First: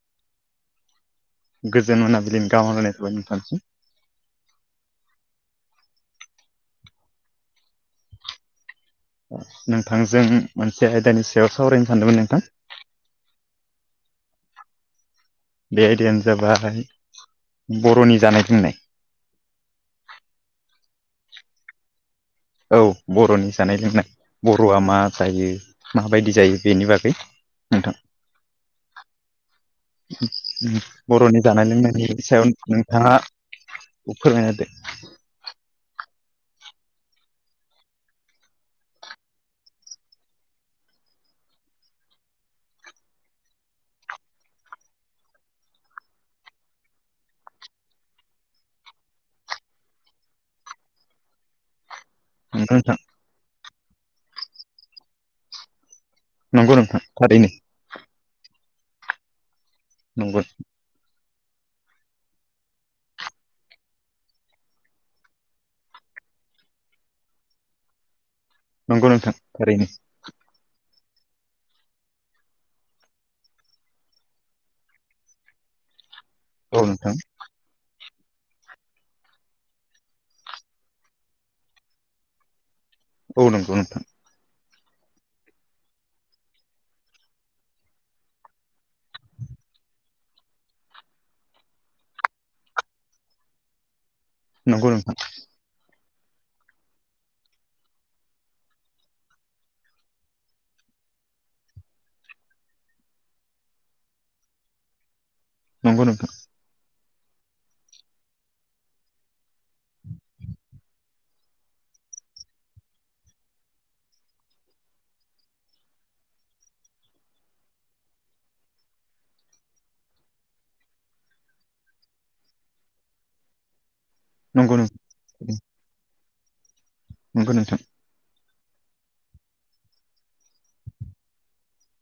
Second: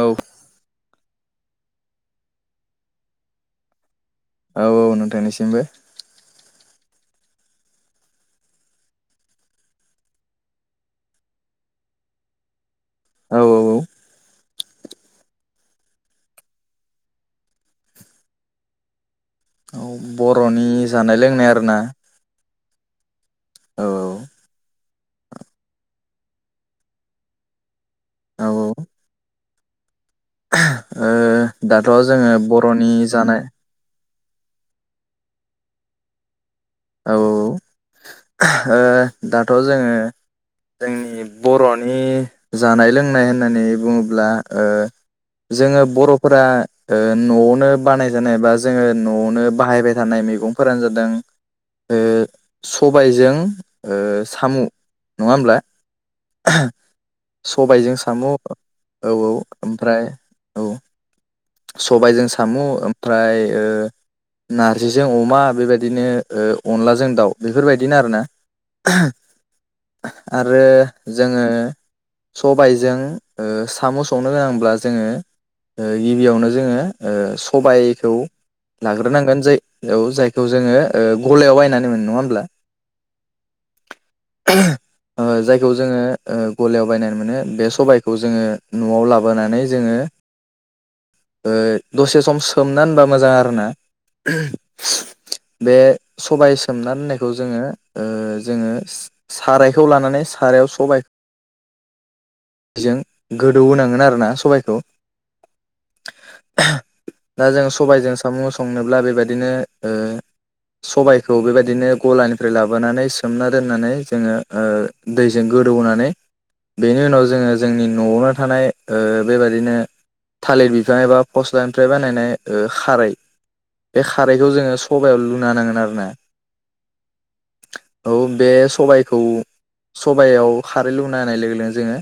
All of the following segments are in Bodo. औ गोजोन मोनाबिलिनि गाहाम हालायनायखौ थाबाय नोंथांसिम, औ औ नोंथांनिसिमबो नोंथांजों मोनसे आयदानि सायाव सावरायनो सानदोंमोन नोंथां, औ औ औ बे आयदायानो जाबाय बर'नि जानाय लोंनाय, औ बर'नि जानाय लोंनाय आरोना? औ बर'नि जानाय औ लोंनाय बर'आ मा, जायो माबायदि जायो बेनि बागै, नोंथां औ औ ओ बर'नि जानाय दाथ' लोंनायनि जोङो सायाव बर'नि नोंथाङा, जानाय फोरमायना होदो औ औ औ ओ दाथ' जोङो जोंनि बर'नि जानाय लोंनाय होननानै बुङोब्ला ओ, जोङो बर'फोरा ओ न'आवनो बानायजानाय बा जोङो न'आवनो बाहायबाय थानाय मैगं फोरानो जादों ओ सबाइजों ओ साम' नङा होमब्ला, नंगौ नोंथां सबाइजों साम' औ औ ओमफ्राय नंगौ नोंथां थारैनो औ सबायजों साम' ओमफ्राय ओ नारजिजों अमा बेबायदिनो अनलाजों दाउ बेफोरबायदिनो आरोना नंगौ नंगौ नोंथां थारैनो आरो जोङो सबायजों ओ संनो गोनांब्ला जोङो, गिबियावनो जोङो औ नोंथां ओ सबायखौ लाग्रोनांगोन जाय औ जायखौ जोङो गलायाव बायनानै मोनो नङा होमब्ला, औ नंगौ नोंथां [unintelligible] ओ जायखौ जोङो गलायाव बायनानै मोनो बे सबायखौ जोङो न'आव लाबोनानै जोङो, ओ दसे सम सोमनान होबा मोजां आरोना? [unintelligible] बे सबाय सोमनान दोननायखौ जोङो ओ जोङो सारायखौ लानानै सारायाव सबाइ, बेजों गोदौ होनोनांगोन आरोना सबायखौ नंगौ नोंथां, दा जों सबायजों साम' संनोब्ला बेबायदिनो ओ सबाय, खौ बेबायदिनो गलानिफ्राय लाबोनानै सोमना दोननानै जोङो ओ दैजों गोदौहोनानै, बेनि उनाव जोङो जोंनि न'आवनो थानाय ओ बेबादिनो थालिर बिफां एबा फस्लानिफ्राय बानायनाय ओ खारै बे खारैखौ जोङो नंगौ नोंथां सबायाव लुना नांगोन आरो ना? नोंगौ नोंथां बे सबायखौ सबायाव खारै लुना होननाय लोगो लोगोनो जोङो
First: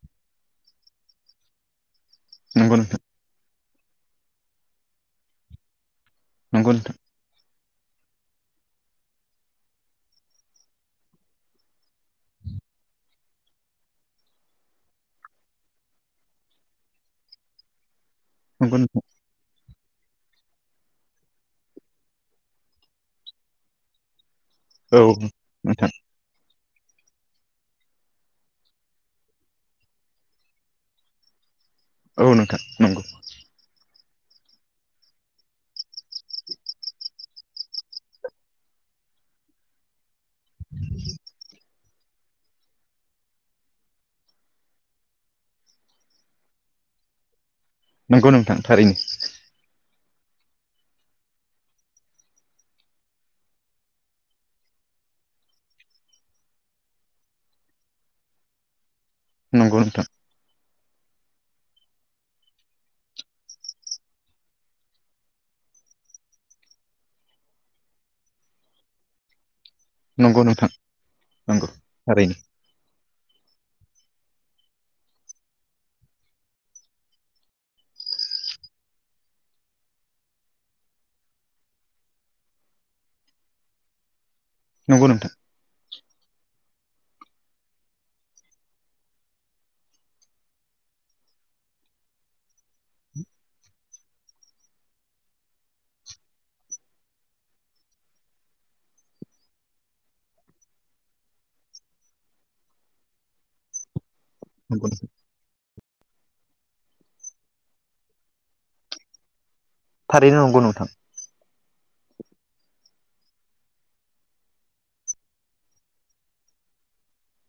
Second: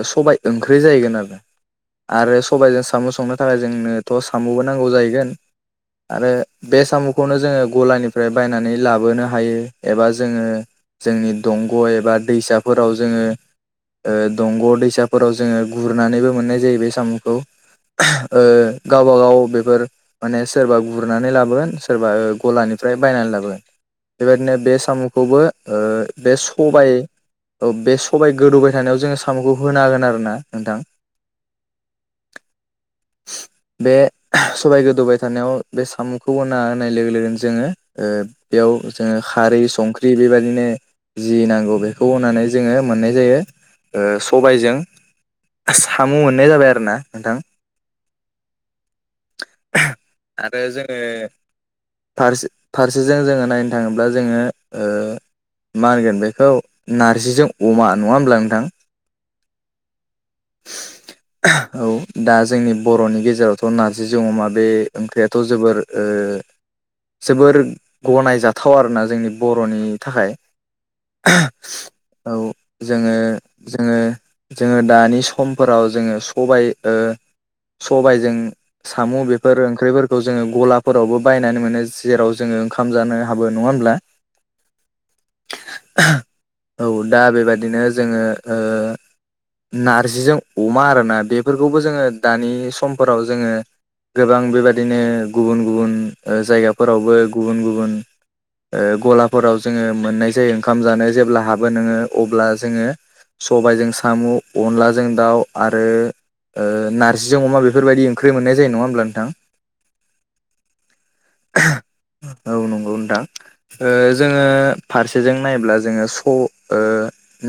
ओ सबाय ओंख्रि जाहैगोन आरो। आरो नंगौ नोंथां नंगौ सबायजों नोंथां साम' संनो थाखाय जोंनोथ' साम'बो नांगौ जाहैगोन आरो बे नंगौ साम'खौनो जोङो, गलानिफ्राय बायनानै लाबोनो हायो एबा जोङो, जोंनि दंग' एबा दैसाफोराव जोङो, ओ दंग' दैसाफोराव जोङो गुरनानैबो मोननाय जायो बे साम'खौ। ओ नोंथां नंगौ नोंथां गावबा गाव बेफोर, माने सोरबा गुरनानै लाबोगोन सोरबा ओ गलानिफ्राय बायनानै लाबोगोन। बेबायदिनो बे औ साम'खौबो ओ नोंथां बे सबाइ औ बे सबाय गोदौबाय थानायाव जोङो साम'खौ होना होगोन आरो ना नोंथां। औ नोंथां नंगौ बे सबाय गोदौबाय थानायाव बे साम'खौ होना होनाय लोगो लोगोनो जोङो ओ बेयाव जोङो खारै संख्रि बेबादिनो जि नांगौ बे खौ होनानै जोङो मोननाय जायो ओ सबायजों साम' मोननाय जाबाय आरोना नोंथां। नंगौ नोंथां थारैनो। आरो जोङो फारसे फारसेजों जोङो नायनो थाङोब्ला जोङो ओ मा होनगोन बेखौ नारजिजों अमा नङा होमब्ला नोंथां नंगौ नोंथां [inaudible] औ दा जोंनि बर'नि गेजेरावथ' नारजिजों अमा बे ओंख्रियाथ' जोबोर ओ जोबोर गनायजाथाव आरोना जोंनि ब र'नि थाखाय। नंगौ नोंथां नंगौ थारैनो औ जोङो जोङो जोङो दानि समफोराव जोङो सबाय ओ सबायजों साम' बेफोर ओंख्रिफोरखौ जोङो गलाफोरावबो बायनानै मोनो जेराव जोङो ओंखाम जानो हाबो नङा होमब्ला नंगौ नोंथां। औ दा बेबादिनो जोङो ओ नारजिजों अमा आरोना बेफोरखौबो जोङो दानि समफोराव जोङो गोबां बेबादिनो गुबुन गुबुन ओ जायगाफोरावबो गुबुन गुबुन ओ गलाफोराव जोङो मोननाय जायो। ओंखाम जानो जेब्ला हाबो नोङो अब्ला जोङो सबायजों साम' नंगौ अनलाजों नोंथां दाउ आरो ओ नारजिजों अमा बेफोरबायदि ओंख्रि मोननाय जायो नङा होमब्ला नोंथां। थारैनो नंगौ नोंथां [unintelligible] औ नंगौ नोंथां ओ जोङो फारसेजों नायब्ला जोङो स' ओ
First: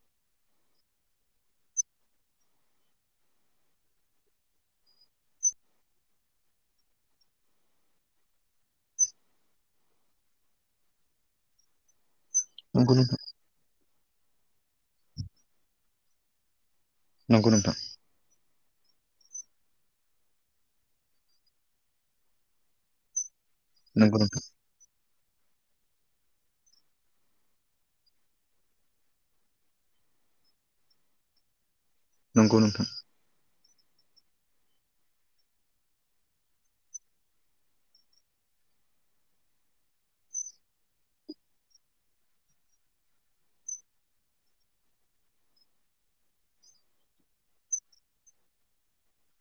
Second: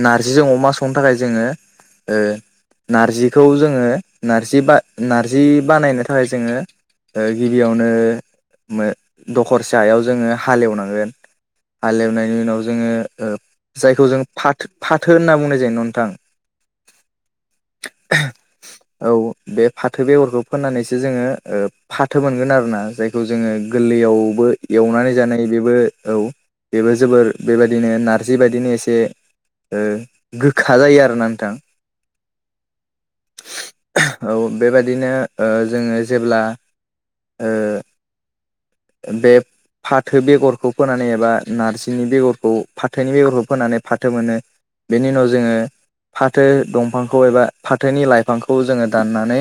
नारजिजों अमा संनो थाखाय जोङो ओ नारजि खौ जोङो नारजि बा नारजि बानायनो थाखाय जोङो ओ गिबियावनो दखरसे हायाव जोङो हालेव नांगोन। हाल एवनाय बेनि उनाव जोङो ओ जायखौ जों फा-फाथो होनना बुंनाय जायो नोंथां नंगौ नोंथां औ बे फाथो बेगरखौ फोनानैसो जोङो ओ फाथो मोनगोन आरोना जायखौ जोङो नंगौ नोंथां गोरलैयावबो एवनानै जानाय बेबो औ बेबो जोबोर बेबायदिनो नारजि बायदिनो एसे ओ गोखा जायो आरोना नोंथां नंगौ नोंथां औ बेबायाददिनो जोंङो जेब्ला ओ बे फाथो बेगरखौ फोनानै एबा नारजिनि बेगरखौ फाथोनि बेगरखौ फोनानै फाथो मोनो बेनि उनाव जोङो फाथो दंफांखौ एबा फाथोनि लाइफांखौ जोङो दाननानै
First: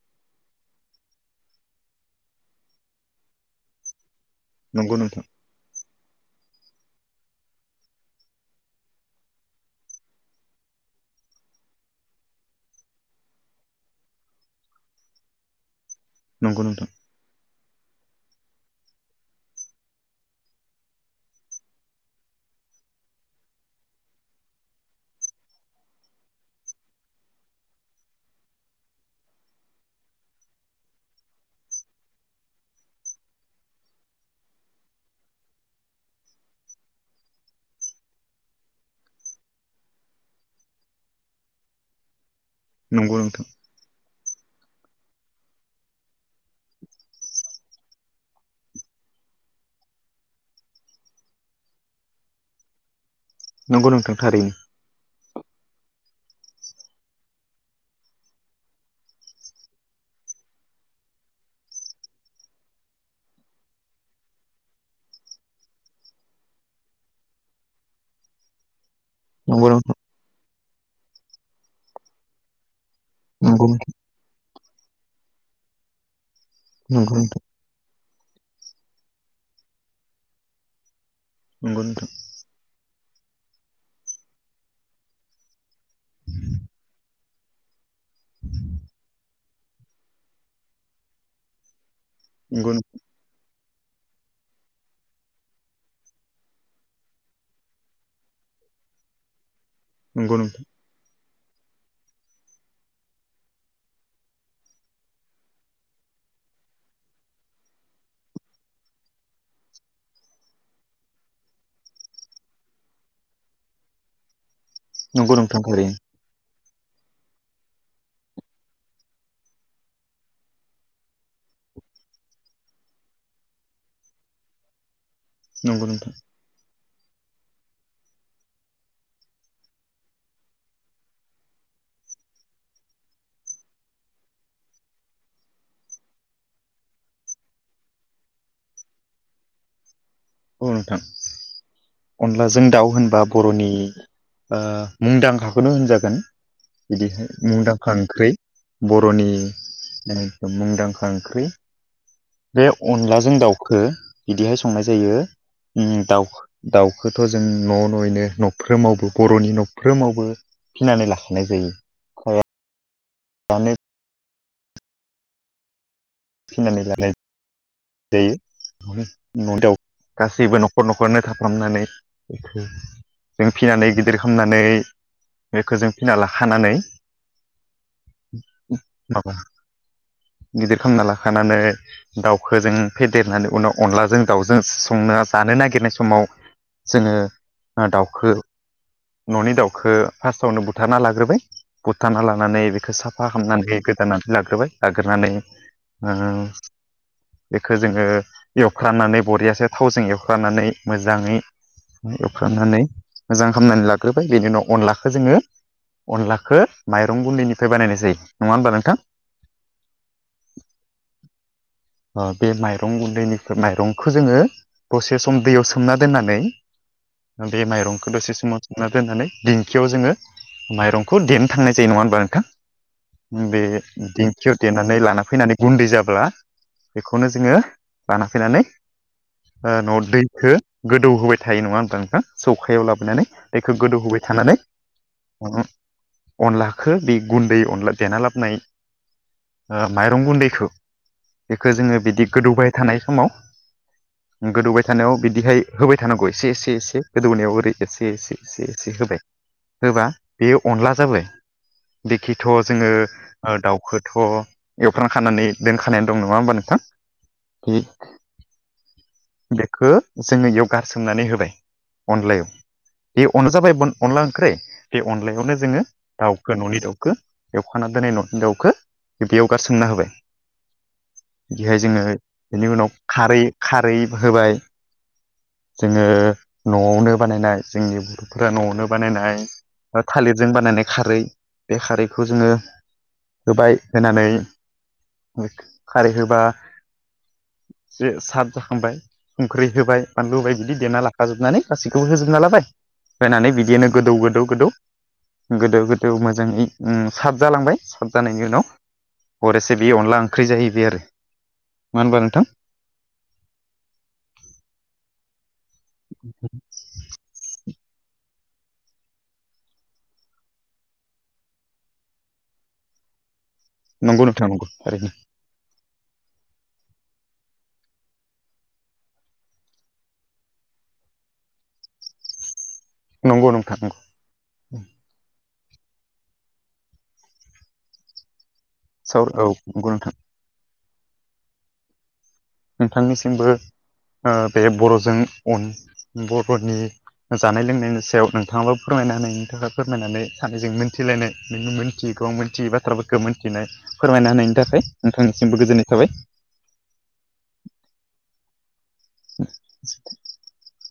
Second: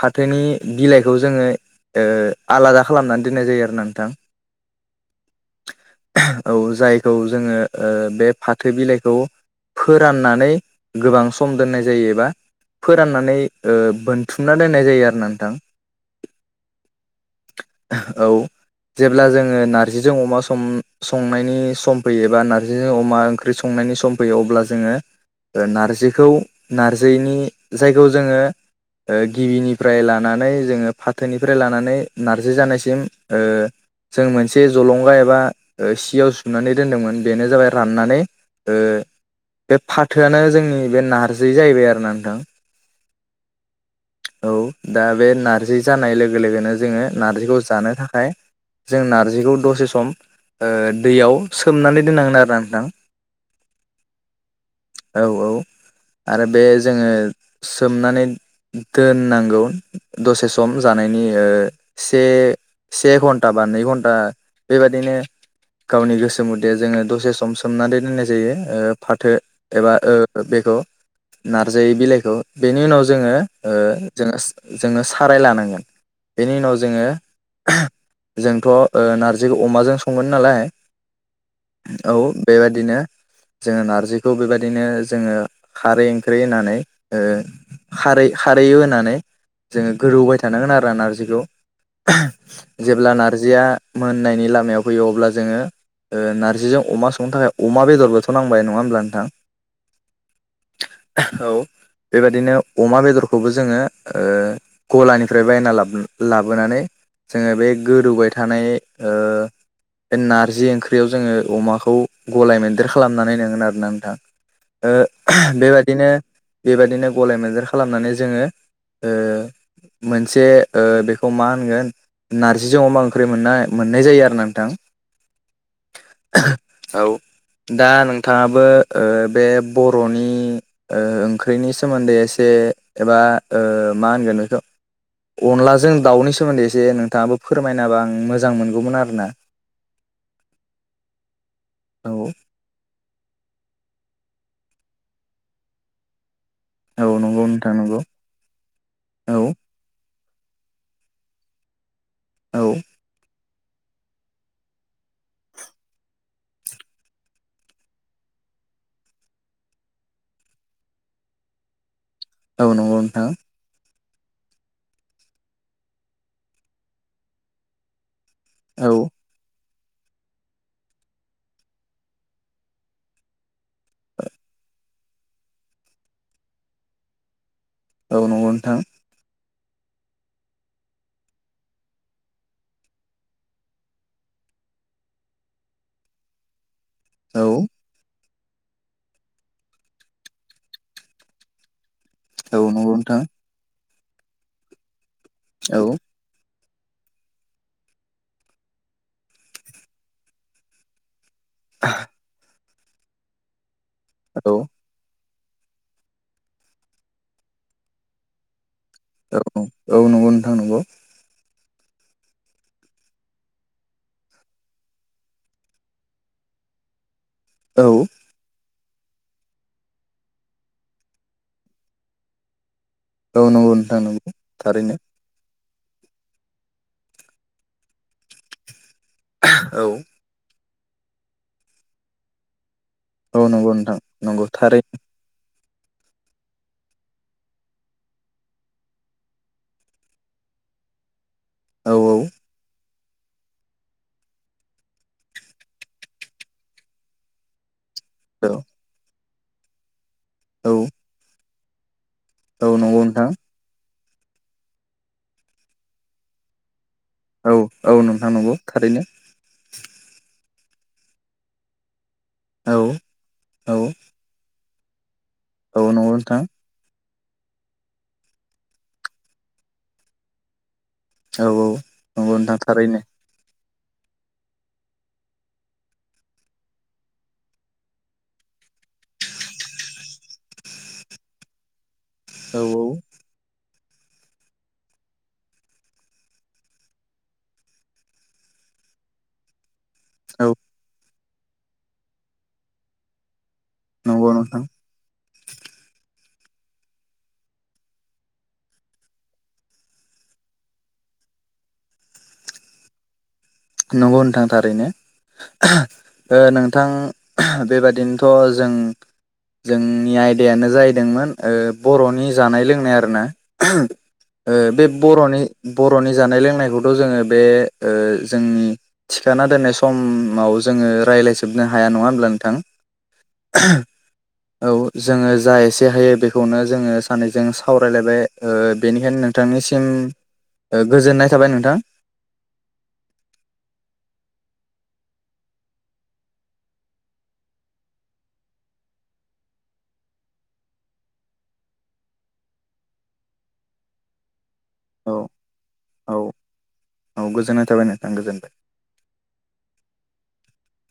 फाथोनि बिलाइखौ जोंङो ओ आलादा खालामनानै दोननाय जायो आरोना नोंथां नंगौ नोंथां औ जायखौ जोङो ओ बे फाथो बिलाइखौ फोराननानै गोबां सम दोननाय जायो फोरनानै ओ बोनथुमना दोननाय जायो आरोना नोंथां नंगौ नोंथां औ जेब्ला जोङो नारजिजों अमा संनायनि सम फैयो एबा नारजिजों अमा ओंख्रि संनो सम फैयो अब्ला जोङो नारजिखौ नारजिनि जायखौ जोंङो गिबिनिफ्राय लानानै जोङो फाथोनिफ्राय लानानै नारजि जानायसिम जों मोनसे जलंगा एबा सियाव सुनानै दोनदोंमोन बेनो जाबाय राननानै बे फाथोआनो जोंनि बे नारजि जाहैबाय आरोना नोंथां नंगौ नोंथां औ दा बे नार्जि जानाय लोगो लोगोनो जोङो नार्जिखौ जानो थाखाय जों नार्जिखौ दसे सम दैयाव सोमनानै दोननांगोन आरोना नोंथां नंगौ नोंथांथारैनो औ औ आरो बे जोङो सोमनानै दोननांगौ दसे सम जानायनि से से घन्टा बा नै घन्टा बेबदिनो गावनि गोसो मुथे जोङो दसे सम सोमनानै दोननाय जायो फाथो नंगौ एबा नोंथां बेखौ नारजायै बिलाइखौ बेनि उनाव जों नंगौ नोंथां जोङो साराय लानांगोन बेनि उनाव जोङो नंगौ नोंथां जोंथ' नारजिखौ अमाजों संङो नालाय नंगौ नोंथां औ बेबायाददिनो जोङो नारजिखौ बेबायदिनो जोङो खारै ओंख्रि होनानै खारै खारै होनानै जोङो गोोरौबाय थानांगोन आरो नारजिखौ नंगौ जेब्ला नारजिया मोननायनि लामायाव फैयो अब्ला जोंङो नारजिजों अमा संनो थाखाय अमा बेदरबोथ' नांबाय नङा होमब्ला नोंथां ग औ बेबायदिनो अमा बेदरखौबो जोङो गलानिफ्राय बायना लाबोनानै जोङो बे गोदौबाय थानाय बे नारजि ओंख्रियाव जोङो अमाखौ गलाय मेदेर खालामनानै नाइनोङोन आरोना नोंथां नंगौ नोंथां थारैनो बेबादिनो बेबायदिनो गलाय मोनदेर खालामनानै जोङो मोनसे बेखौ मा होनगोन नारजिजों अमा ओंख्रि मोननाय मोननाय जायो आरो नोंथां नंगौ नोंथां औ दा नोंथाङाबो बे बर'नि ओंख्रिनि सोमोन्दै एसे एबा मा होनगोन बेखौ अनलाजों दाउनि सोमोन्दै एसे नोंथाङाबो फोरमायना होबा आं मोजां मोनगौमोन आरोना [inaudible] औ नोंथां औ अनलाजों दाउ होनबा बर'नि ओ मुंदांखाखौनो होनजागोन औ बिदिहाय नंगौ नोंथां मुंदांखा नंगौ ओंख्रि बर'नि औ मुंदांखा ओंख्रि औ बे अनलाजों दाउ खो बिदिहाय संनाय जायो उम दाउ दाउखौथ' जों न' न'यैनो न'फ्रोमावबो बर'नि न'फ्रोमावबो फिनानै लाखानाय जायो नंगो नोंथां फिनानै लानाय औ जायो न'नि दाउ गासैबो न'खर न'खरनो थाफ्रामनानै जों फिनानै गिदिर खालामनानै बेखौ जों फिना लाखानानै औ नंगौ नोंथां गेदेर खां नाला खानानै दाउखौजों फेदेरनानै उनाव अनलाजों दाउजों संना जानो नागिरनाय समाव औ जोङो दाउखो न'नि दाउखौ फार्स्टआवनो बुथारना लाग्रोबाय बुथाना औ लानानै नंगौ बेखौ नोंथां साफा खालामामनानै गोदानानै लाग्रोबाय लाग्रोनानै औ अह बेखौ जोङो एवफ्रानानै बरियासे थावजों एवफ्रानानै मोजाङै एवफ्रानानै मोजां खालामनानै लाग्रोबाय बेनि औ उनाव अनलाखौ जोङो अनलाखौ माइरं गुन्दैनिफ्राय बानायनाय जायो नङा होमबा नोंथां। औ औ नंगौ नोंथां नंगौ अ बे माइरं गुन्दैनि माइरंखौ जोङो दसे सम दैयाव सोमना दोननानै बे औ माइरंखौ दसे सम सो ना दोननानै दिंखियाव जोङो माइरंखौ देनो थांनाय जायो नङा होमबा औ नोंथां बे नंगौ नोंथां नंगौ दिंखियाव थारैनो देनानै लाना फैनानै गुन्दै जाब्ला बेखौनो जोङो लाना फैनानै ओ औ न' दैखौ गोदौ होबाय थायो नङा होना नोंथ सौखायाव लाबो नानै औ दैखौ नंगौ नोंथां गोदौहोबाय नंगौ थानानै थारै अनलाखौ बे गुन्दै अनला देना लाबनाय ओ माइरं गुन्दै बेखौ औ जोङो बिदि गोदौबाय थानाय समाव गोदौबाय थानायाव बिदिहाय होबाय थानांगौ एसे एसे एसे गोदौनाव ओरै एसे एसे एसे औ एसे होबाय होबा बेयो अनला जाबाय दिखिथ' औ जोङो नंगौ नोंथां ओ दाउखौथ' एवफ्राम खानानै दोनखानानै दं नङा होमबा नोंथां औ बे औ नोंथां नंगौ थारैनो बेखौ जोङो इयाव गारसोमनानै होबाय अनलायाव औ बे अना जाबाय औ अनला ओंख्रि बे अनलायावनो जोङो नंगौ नोंथां दाउखौ न'नि दाउ खो एवखाना दोननाय न' नि दावखौ बेयावगा गारसोमना होबाय औ बिदिहाय जोङो नंगौ नोंथां बेनि उनाव थारैनो खारै खारै होबाय जोङो न'आवनो बानायनाय जोंनि बर'फोरा न'आवनो बानायनाय बा थालिरजों बानायनाय खारै बे खारैखौ जोङो औ औ होबाय होनानै खारै होबा जो साद जाखांबाय संख्रि होबाय बानलु होबाय औ बिदि देना लाखाजोबनानै गासैखौबो होजोबना लाबाय होनानै बिदि दिनो गोदौ नंगौ गोदौ नोंथां गोदौ गोदौ गोदौ मोजाङै उम साब जालांबाय साब जानायनि उनाव हर एसे बे अनला ओंख्रि जाहैबाय आरो मा होनबा नोंथां नंगौ नोंथां थारैनो ओ नोंथां बेबा बिदिनोथ' जों जोंनि आयदायानो जाहैदोंमोन बर'नि जानाय लोंनाय आरोना नंगौ नोंथां नंगौ बे ओरैनो बर'नि बर'नि जानाय लोंनायखौथ' जोङो बे जोंनि थिखाना दोननाय समाव जोङो रायज्लायजोबनो हाया नङा होमब्ला नोंथां नंगौ नोंथां नंगौ औ जोङो जाय एसे हायो बेखौनो जोङो सानैजों सावरायलायबाय बेनिखायनो साव औ नोंथांनिसिम नंगौ नोंथां गोजोननाय थाबाय नोंथां नोंथांनिसिमबो बे बर'जों अन बर'नि जानाय लोंनायनि सायाव नोंथाङाबो फोरमायना हनायनि थाखाय फोरमायनानै सानैजों मोनथिलायनाय नों मोनथि गोबां मिथियै बाथ्राफोरखौ मिथिनाय फोरमायना होनायनि थाखाय औ नोंथांनिसिमबो गोजोननाय थाबाय औ औ गोजोननाय थाबाय नोंथां गोजोनथों [inaudible]